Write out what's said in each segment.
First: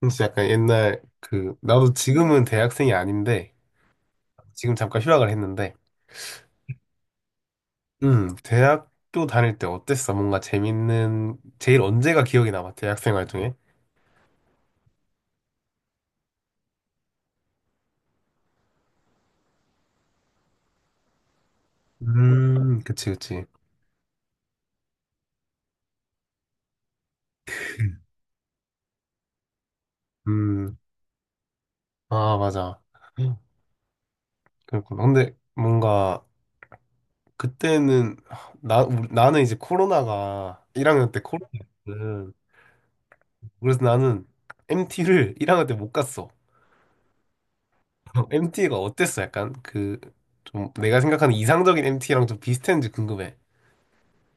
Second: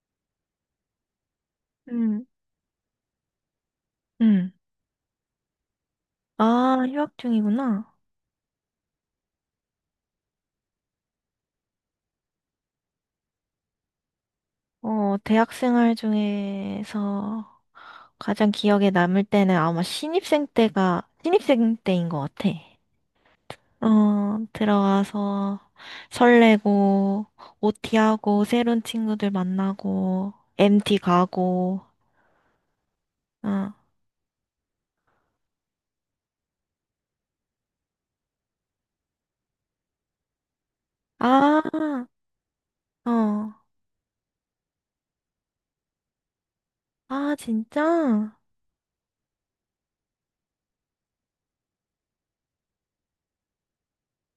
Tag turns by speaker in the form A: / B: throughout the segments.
A: 진짜 약간 옛날 그 나도
B: 음,
A: 지금은 대학생이 아닌데
B: 음.
A: 지금 잠깐 휴학을 했는데
B: 아, 휴학 중이구나.
A: 대학교 다닐 때 어땠어? 뭔가 재밌는 제일 언제가 기억이 남아? 대학생 활 중에?
B: 어, 대학 생활 중에서 가장 기억에 남을 때는 아마 신입생 때인 것 같아.
A: 그치, 그치.
B: 어, 들어가서 설레고, OT하고, 새로운 친구들 만나고,
A: 음아
B: MT 가고,
A: 맞아.
B: 어.
A: 그렇구나. 근데 뭔가 그때는 나는 이제 코로나가 1학년 때
B: 아,
A: 코로나였거든.
B: 어.
A: 그래서 나는 MT를 1학년 때 못 갔어.
B: 아, 진짜?
A: MT가 어땠어? 약간 그 좀 내가 생각하는 이상적인 MT랑 좀 비슷했는지 궁금해.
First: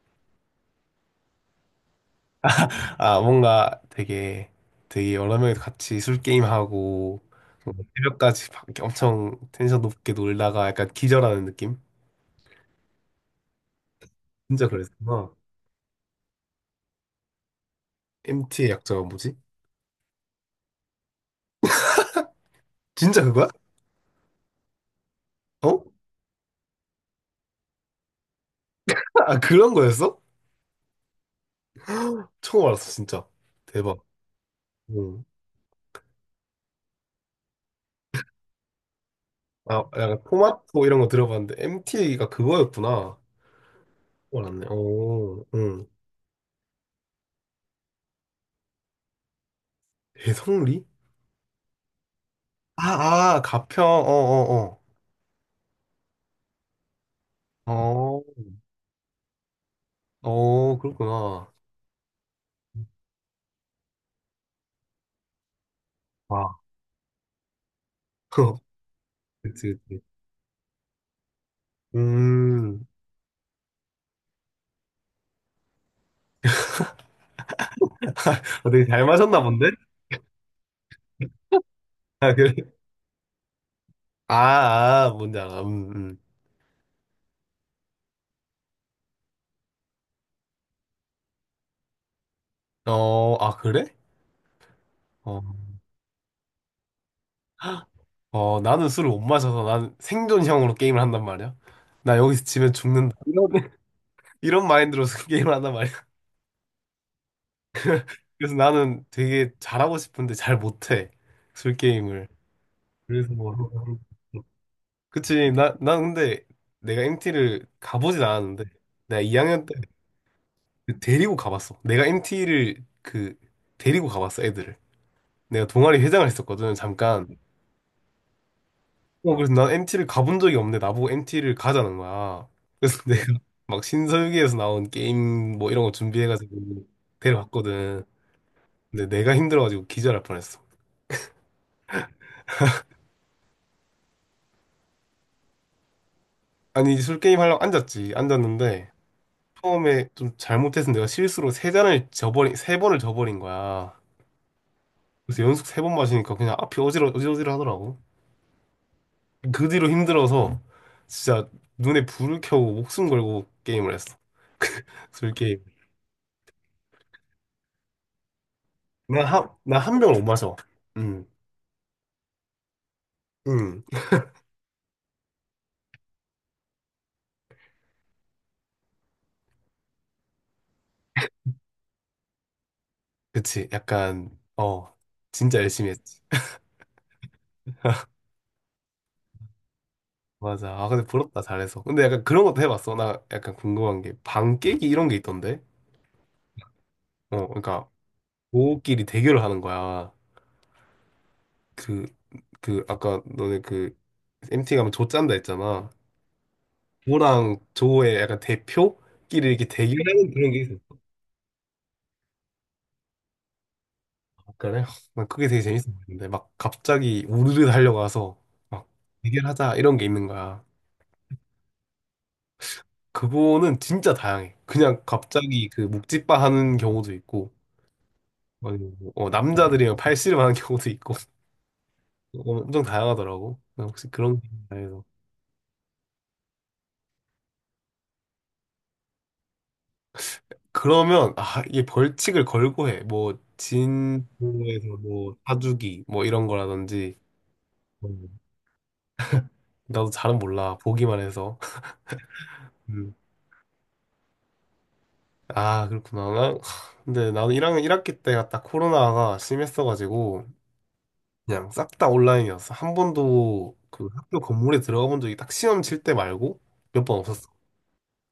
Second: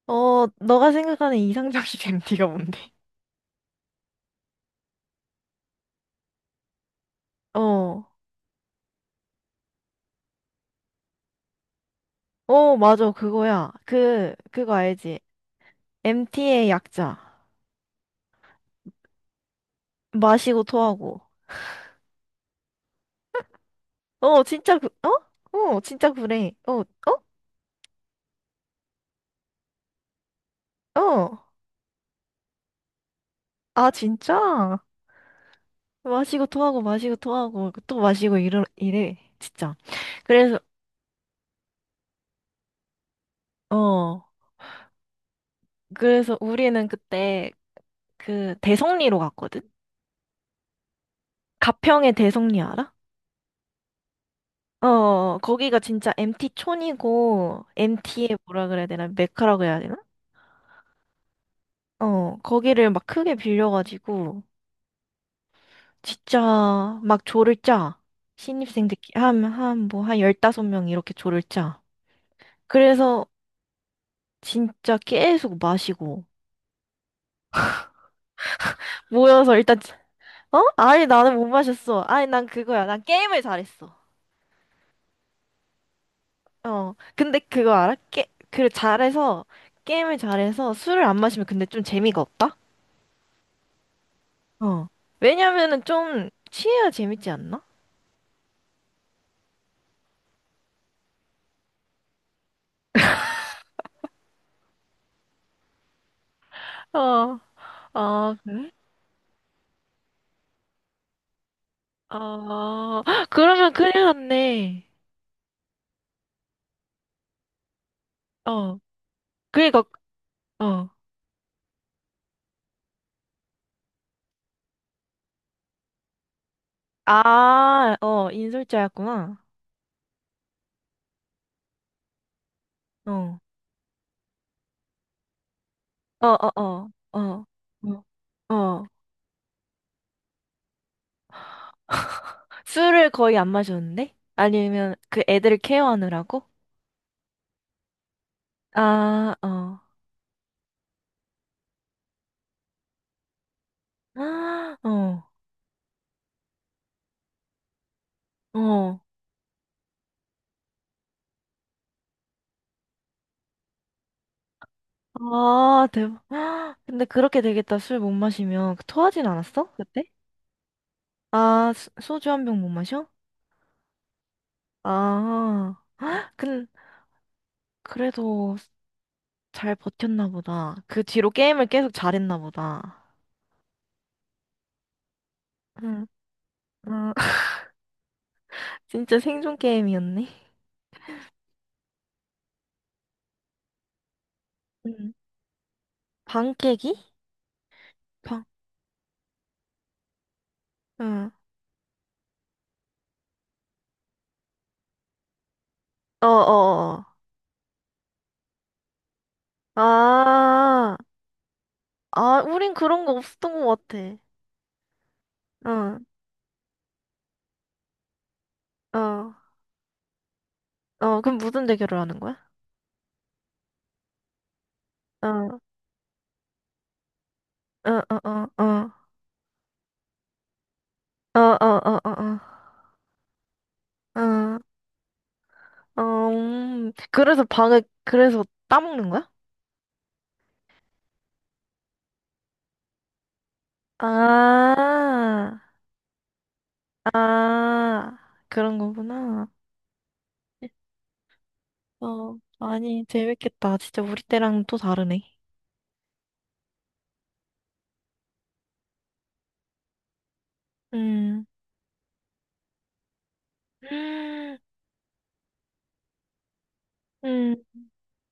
B: 어, 너가 생각하는 이상적인 MT가 뭔데?
A: 아 뭔가 되게 되게 여러 명이 같이 술 게임 하고
B: 어.
A: 새벽까지 막 엄청 텐션 높게 놀다가 약간 기절하는 느낌?
B: 어, 맞아, 그거야. 그,
A: 진짜
B: 그거
A: 그랬어.
B: 알지? MT의 약자.
A: MT의 약자가 뭐지?
B: 마시고 토하고.
A: 진짜 그거야?
B: 어, 진짜 그, 어? 어,
A: 어?
B: 진짜 그래. 어,
A: 아 그런 거였어?
B: 어? 어.
A: 처음 알았어 진짜.
B: 아,
A: 대박.
B: 진짜?
A: 응.
B: 마시고 토하고 마시고 토하고 또 마시고 이래. 진짜.
A: 아 약간
B: 그래서,
A: 토마토 이런 거 들어봤는데 MT가 그거였구나.
B: 어.
A: 알았네. 오, 응.
B: 그래서 우리는 그때 그 대성리로 갔거든?
A: 대성리?
B: 가평의 대성리 알아?
A: 아, 아, 가평, 어, 어,
B: 어, 어, 어. 거기가 진짜 MT 촌이고,
A: 어. 어,
B: MT의 뭐라 그래야 되나? 메카라고 해야 되나?
A: 어, 그렇구나.
B: 어, 거기를 막 크게 빌려가지고, 진짜
A: 와,
B: 막 조를 짜. 신입생들끼리 한,
A: 그치,
B: 한,
A: 그치.
B: 뭐, 한 15명 이렇게 조를 짜.
A: 음,
B: 그래서 진짜 계속 마시고.
A: 어, 되게 잘 마셨나
B: 모여서
A: 본데?
B: 일단, 어? 아니, 나는 못 마셨어. 아니,
A: 아,
B: 난
A: 그래?
B: 그거야. 난 게임을 잘했어.
A: 아, 아, 뭔지 알아.
B: 어. 근데 그거 알아? 게임을 잘해서 술을 안 마시면 근데 좀 재미가 없다?
A: 어, 아, 그래?
B: 어.
A: 어,
B: 왜냐면은 좀 취해야 재밌지 않나?
A: 어, 나는 술을 못 마셔서 난 생존형으로 게임을 한단 말이야. 나 여기서 지면 죽는다. 이런, 이런 마인드로 술 게임을 한단 말이야.
B: 어, 아
A: 그래서
B: 그래?
A: 나는 되게 잘하고 싶은데 잘 못해. 술 게임을.
B: 어,
A: 그래서 뭐.
B: 그러면 큰일 났네.
A: 그치. 난 근데 내가 MT를 가보진 않았는데,
B: 어,
A: 내가 2학년 때
B: 그러니까, 어.
A: 그 데리고 가봤어. 내가 MT를 그, 데리고 가봤어, 애들을. 내가 동아리 회장을 했었거든, 잠깐.
B: 아, 어,
A: 어,
B: 인솔자였구나.
A: 그래서 난 MT를 가본 적이 없는데, 나보고 MT를 가자는 거야. 그래서 내가
B: 어,
A: 막 신서유기에서 나온 게임 뭐 이런 거
B: 어, 어,
A: 준비해가지고
B: 어, 어,
A: 데려갔거든.
B: 어. 어.
A: 근데 내가 힘들어가지고 기절할 뻔했어.
B: 술을 거의 안 마셨는데? 아니면 그 애들을 케어하느라고?
A: 아니, 술 게임 하려고 앉았지. 앉았는데,
B: 아, 어.
A: 처음에 좀 잘못해서 내가 실수로 세 잔을 저버린, 세 번을 저버린 거야.
B: 아, 어,
A: 그래서 연속 세 번 마시니까 그냥 앞이 어지러지러 하더라고.
B: 어.
A: 그 뒤로 힘들어서 진짜 눈에 불을 켜고 목숨 걸고 게임을 했어. 술 게임.
B: 아, 대박. 근데 그렇게 되겠다. 술 못 마시면. 그 토하진 않았어?
A: 나한나한
B: 그때?
A: 병을 못 마셔. 응.
B: 아, 소주 한 병 못 마셔?
A: 응.
B: 아, 근 그래도 잘 버텼나 보다. 그 뒤로 게임을 계속 잘했나 보다.
A: 그치. 약간 어 진짜 열심히 했지.
B: 응. 진짜 생존 게임이었네.
A: 맞아. 아 근데 부럽다 잘해서. 근데 약간 그런 것도 해봤어. 나 약간 궁금한 게 방 깨기 이런
B: 응.
A: 게 있던데.
B: 방 깨기?
A: 어, 그러니까
B: 방.
A: 고끼리 대결을 하는 거야.
B: 응.
A: 그 그 아까 너네 그 MT 가면 조 짠다 했잖아.
B: 어어어.
A: 조랑 조의 약간 대표끼리 이렇게 대결하는 그런 게 있어요.
B: 아, 아, 우린 그런 거 없었던 것 같아.
A: 그난 그게 되게 재밌어
B: 응,
A: 보이는데 막 갑자기 우르르 달려가서 막
B: 어,
A: 대결하자 이런 게 있는 거야.
B: 어, 그럼 무슨 대결을 하는 거야?
A: 그거는 진짜 다양해. 그냥
B: 어, 어,
A: 갑자기 그 묵찌빠 하는 경우도 있고
B: 어, 어, 어,
A: 아니면 뭐, 어, 남자들이랑 팔씨름 하는 경우도 있고
B: 어, 어, 어, 어,
A: 어,
B: 어,
A: 엄청 다양하더라고. 난 혹시 그런 게
B: 어,
A: 있나요?
B: 어, 그래서 그래서 따먹는 거야?
A: 그러면 아 이게 벌칙을 걸고 해. 뭐 진도에서 뭐
B: 아,
A: 사주기 뭐 이런 거라든지
B: 아,
A: 음,
B: 그런 거구나.
A: 나도 잘은 몰라 보기만 해서.
B: 어, 아니,
A: 음.
B: 재밌겠다. 진짜 우리 때랑 또 다르네.
A: 아, 그렇구나. 난- 근데 나는 1학년 일학기 때가 딱 코로나가 심했어가지고,
B: 음.
A: 그냥 싹 다 온라인이었어. 한 번도 그 학교
B: 음,
A: 건물에 들어가 본 적이 딱 시험 칠 때 말고 몇 번 없었어.
B: 음.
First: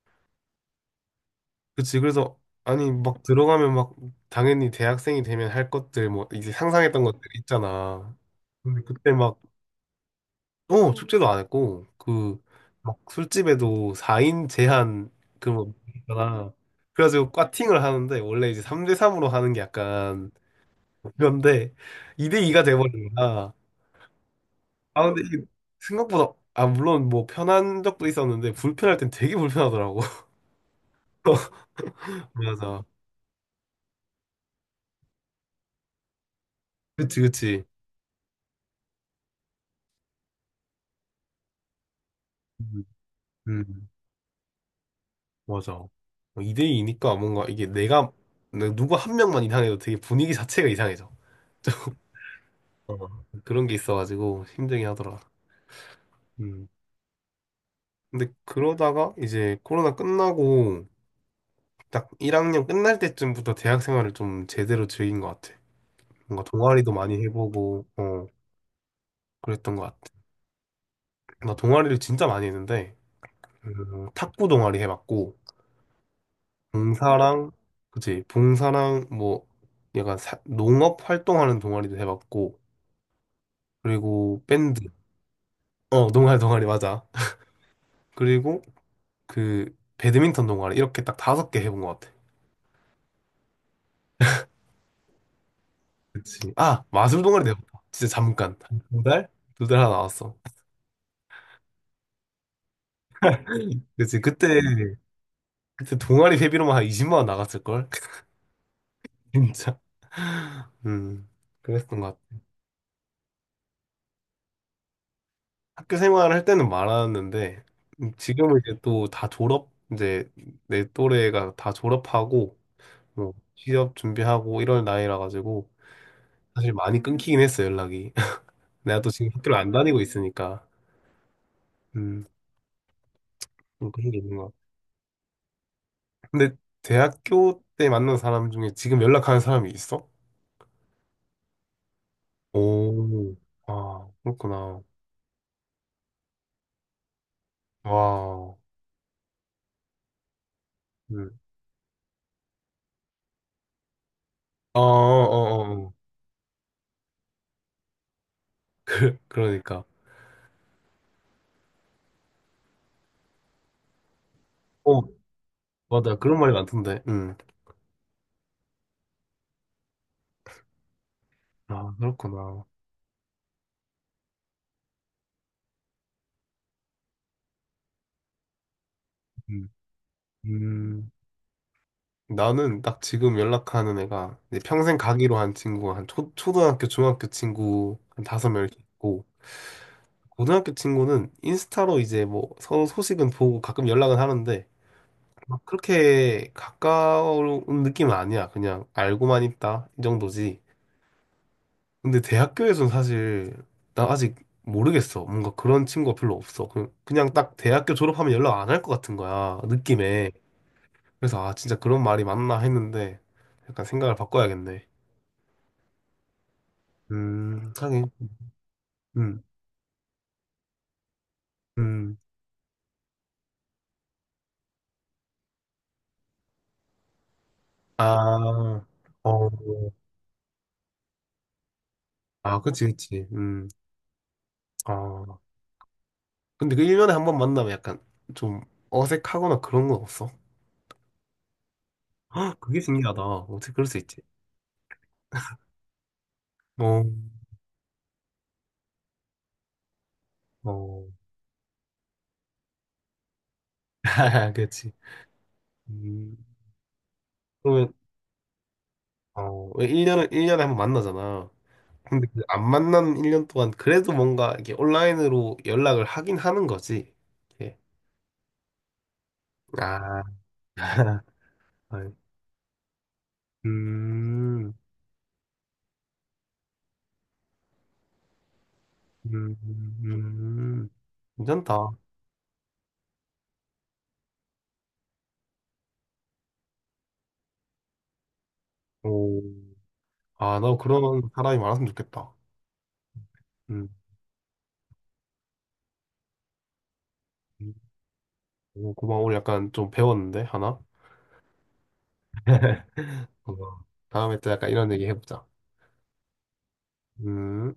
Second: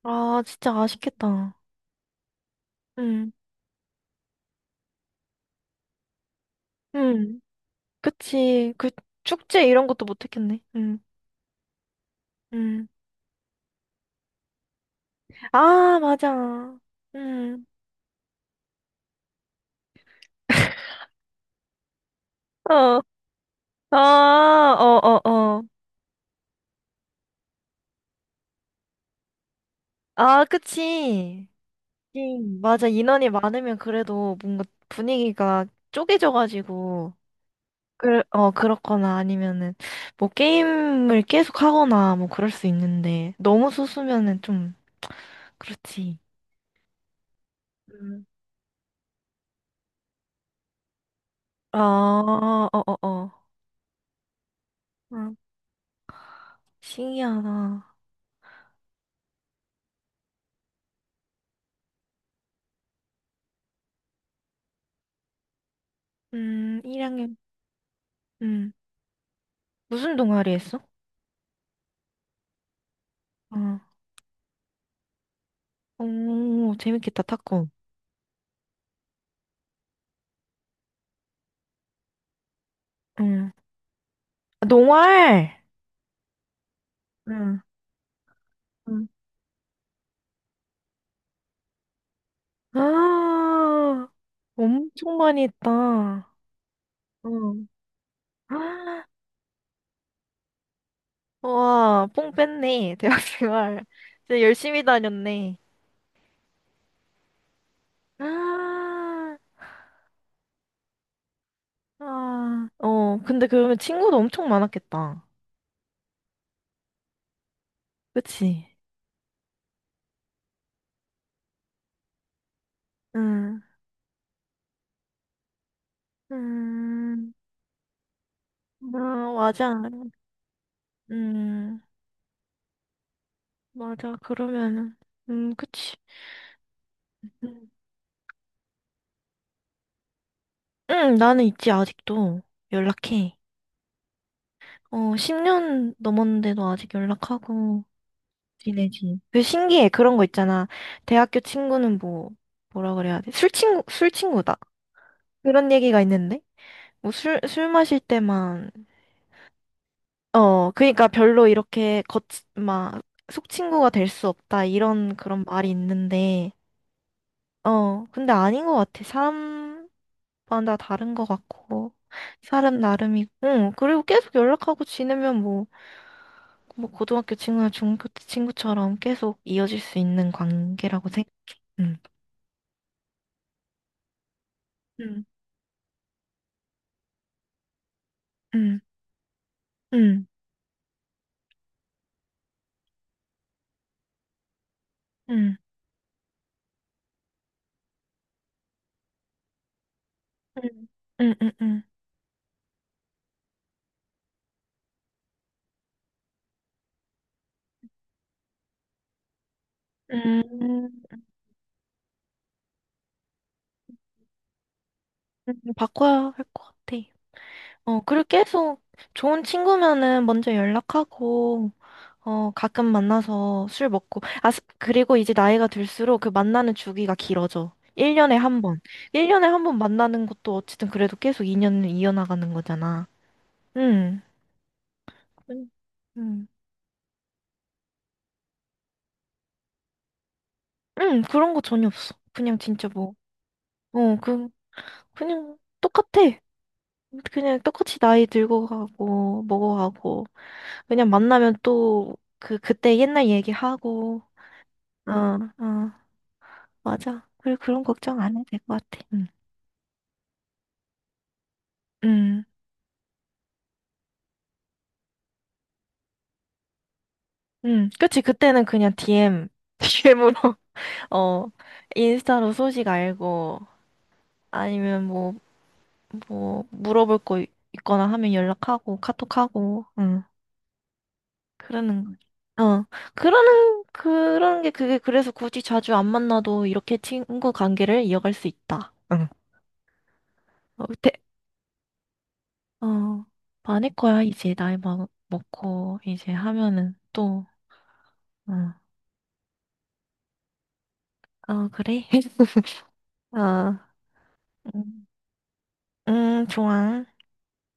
B: 아, 진짜 아쉽겠다.
A: 그치. 그래서, 아니, 막
B: 음,
A: 들어가면 막, 당연히 대학생이 되면 할 것들, 뭐, 이제 상상했던 것들
B: 음,
A: 있잖아.
B: 그치.
A: 근데
B: 그
A: 그때 막,
B: 축제 이런 것도 못 했겠네.
A: 어, 축제도 안 했고, 그,
B: 음.
A: 막 술집에도 4인 제한, 그, 뭐,
B: 아,
A: 있잖아.
B: 맞아.
A: 그래가지고
B: 음,
A: 꽈팅을 하는데, 원래 이제 3대3으로 하는 게 약간, 그런데 2대2가
B: 어,
A: 돼버리니까
B: 아,
A: 아
B: 어,
A: 근데
B: 어,
A: 이게
B: 어.
A: 생각보다 아 물론 뭐 편한 적도 있었는데 불편할 땐 되게 불편하더라고.
B: 아, 그치.
A: 맞아.
B: 맞아. 인원이 많으면 그래도 뭔가 분위기가 쪼개져가지고,
A: 그치, 그치.
B: 그렇거나 아니면은, 뭐 게임을 계속 하거나 뭐 그럴 수
A: 음,
B: 있는데, 너무
A: 음,
B: 소수면은 좀,
A: 맞아.
B: 그렇지.
A: 2대2니까 뭔가 이게 내가 누구 한 명만 이상해도 되게 분위기 자체가 이상해져. 좀
B: 아,
A: 어,
B: 어어어.
A: 그런 게 있어가지고 힘들긴 하더라.
B: 아,
A: 음.
B: 신기하다.
A: 근데 그러다가 이제 코로나 끝나고 딱 1학년 끝날 때쯤부터 대학 생활을 좀 제대로 즐긴 것 같아. 뭔가 동아리도 많이
B: 1학년,
A: 해보고 어
B: 음,
A: 그랬던 것
B: 무슨
A: 같아.
B: 동아리 했어?
A: 나 동아리를 진짜 많이 했는데
B: 어,
A: 탁구 동아리 해봤고
B: 오, 재밌겠다,
A: 봉사랑
B: 탁구.
A: 그치 봉사랑 뭐 약간 사- 농업 활동하는 동아리도 해봤고
B: 응.
A: 그리고
B: 아,
A: 밴드
B: 농활!
A: 어 농활 동아리 맞아.
B: 응,
A: 그리고
B: 응.
A: 그 배드민턴 동아리 이렇게 딱 다섯 개 해본 것 같아.
B: 아, 엄청 많이 했다.
A: 그치 아 마술 동아리도 해봤다.
B: 응.
A: 진짜 잠깐 두
B: 아,
A: 달? 두 달 하나 나왔어.
B: 와, 뽕 뺐네, 대학 생활.
A: 그치
B: 진짜
A: 그때
B: 열심히 다녔네.
A: 동아리 회비로만 한 20만 원 나갔을 걸.
B: 아,
A: 진짜. 음. 그랬던 것 같아.
B: 아, 어, 근데 그러면 친구도 엄청 많았겠다.
A: 학교 생활을 할 때는 많았는데 지금은
B: 그치?
A: 이제 또 다 졸업 이제 내 또래가 다 졸업하고 뭐
B: 응.
A: 취업 준비하고 이럴 나이라 가지고 사실 많이
B: 음.
A: 끊기긴 했어 연락이. 내가 또 지금
B: 아,
A: 학교를 안
B: 맞아.
A: 다니고 있으니까
B: 음,
A: 음 좀 그런
B: 맞아.
A: 게 있는 것 같아.
B: 그러면은, 그치.
A: 근데 대학교
B: 음,
A: 때 만난 사람 중에 지금 연락하는 사람이 있어?
B: 응, 나는 있지, 아직도.
A: 오,
B: 연락해.
A: 아, 그렇구나.
B: 어, 10년 넘었는데도 아직 연락하고
A: 와,
B: 지내지. 그 신기해. 그런 거 있잖아.
A: 음.
B: 대학교 친구는 뭐라 그래야 돼? 술 친구, 술 친구다.
A: 어, 어,
B: 그런
A: 어, 어.
B: 얘기가 있는데? 뭐 술 마실 때만,
A: 그러니까.
B: 어, 그니까 별로 이렇게 겉, 막, 속 친구가 될 수 없다.
A: 어,
B: 이런 그런 말이
A: 맞아. 그런 말이
B: 있는데,
A: 많던데. 음.
B: 어, 근데 아닌 것 같아. 사람, 마다 다른 것
A: 아,
B: 같고
A: 그렇구나.
B: 사람 나름이고 응, 그리고 계속 연락하고 지내면 뭐, 뭐 고등학교 친구나 중학교 때 친구처럼 계속
A: 음.
B: 이어질 수 있는 관계라고
A: 음,
B: 생각해. 응.
A: 나는 딱 지금 연락하는 애가 이제 평생
B: 응.
A: 가기로 한 친구가 한 초등학교, 중학교 친구 한 다섯 명 이렇게
B: 응.
A: 있고
B: 응.
A: 고등학교 친구는 인스타로 이제 뭐 서로 소식은 보고 가끔 연락은 하는데
B: 응.
A: 막 그렇게 가까운 느낌은 아니야. 그냥 알고만 있다 이 정도지.
B: 응. 응. 응. 응.
A: 근데 대학교에서는 사실 나 아직 모르겠어. 뭔가 그런 친구가 별로 없어. 그냥 딱 대학교 졸업하면 연락 안 할 것 같은 거야. 느낌에.
B: 음,
A: 그래서 아 진짜 그런 말이 맞나 했는데 약간 생각을 바꿔야겠네.
B: 바꿔야 할 것 같아. 어,
A: 하긴.
B: 그리고 계속
A: 음.
B: 좋은 친구면은 먼저 연락하고
A: 음.
B: 어, 가끔 만나서 술 먹고. 아, 그리고 이제 나이가 들수록 그 만나는 주기가 길어져. 1년에 한 번.
A: 아,
B: 1년에
A: 어,
B: 한 번 만나는 것도 어쨌든 그래도 계속 2년을 이어나가는
A: 아, 그치,
B: 거잖아.
A: 그치,
B: 응,
A: 아,
B: 응 응
A: 근데 그 1년에 한 번 만나면 약간 좀 어색하거나 그런 건 없어?
B: 응, 그런 거 전혀 없어.
A: 헉,
B: 그냥
A: 그게
B: 진짜 뭐,
A: 신기하다. 어떻게 그럴 수
B: 어,
A: 있지?
B: 그냥 똑같아.
A: 어,
B: 그냥 똑같이 나이 들고 가고, 먹어가고.
A: 어,
B: 그냥 만나면 또, 그때 옛날 얘기하고.
A: 그치.
B: 어, 어,
A: 음,
B: 맞아. 그리고 그런
A: 그러면,
B: 걱정 안 해도 될 것 같아. 응,
A: 어, 1년에 한 번 만나잖아. 근데
B: 응.
A: 그안 만난 1년 동안 그래도 뭔가 이렇게 온라인으로 연락을 하긴 하는 거지. 이렇게.
B: 그치. 그때는 그냥 DM,
A: 아,
B: DM으로, 어,
A: 아이,
B: 인스타로 소식 알고,
A: 음,
B: 아니면 뭐, 뭐, 물어볼 거 있거나 하면 연락하고,
A: 음,
B: 카톡하고, 응,
A: 음, 괜찮다.
B: 그러는 거지. 어, 그러는 게 그게 그래서 굳이 자주 안 만나도 이렇게 친구 관계를 이어갈 수 있다. 응.
A: 오, 아, 나
B: 어,
A: 그런 사람이 많았으면 좋겠다.
B: 어,
A: 음,
B: 많을 거야, 이제 나이 먹고, 이제 하면은 또,
A: 음.
B: 응.
A: 오, 고마워. 오늘 약간 좀 배웠는데, 하나?
B: 어, 그래? 어,
A: 고마워. 다음에 또 약간 이런 얘기
B: 음,
A: 해보자.
B: 좋아.
A: 음.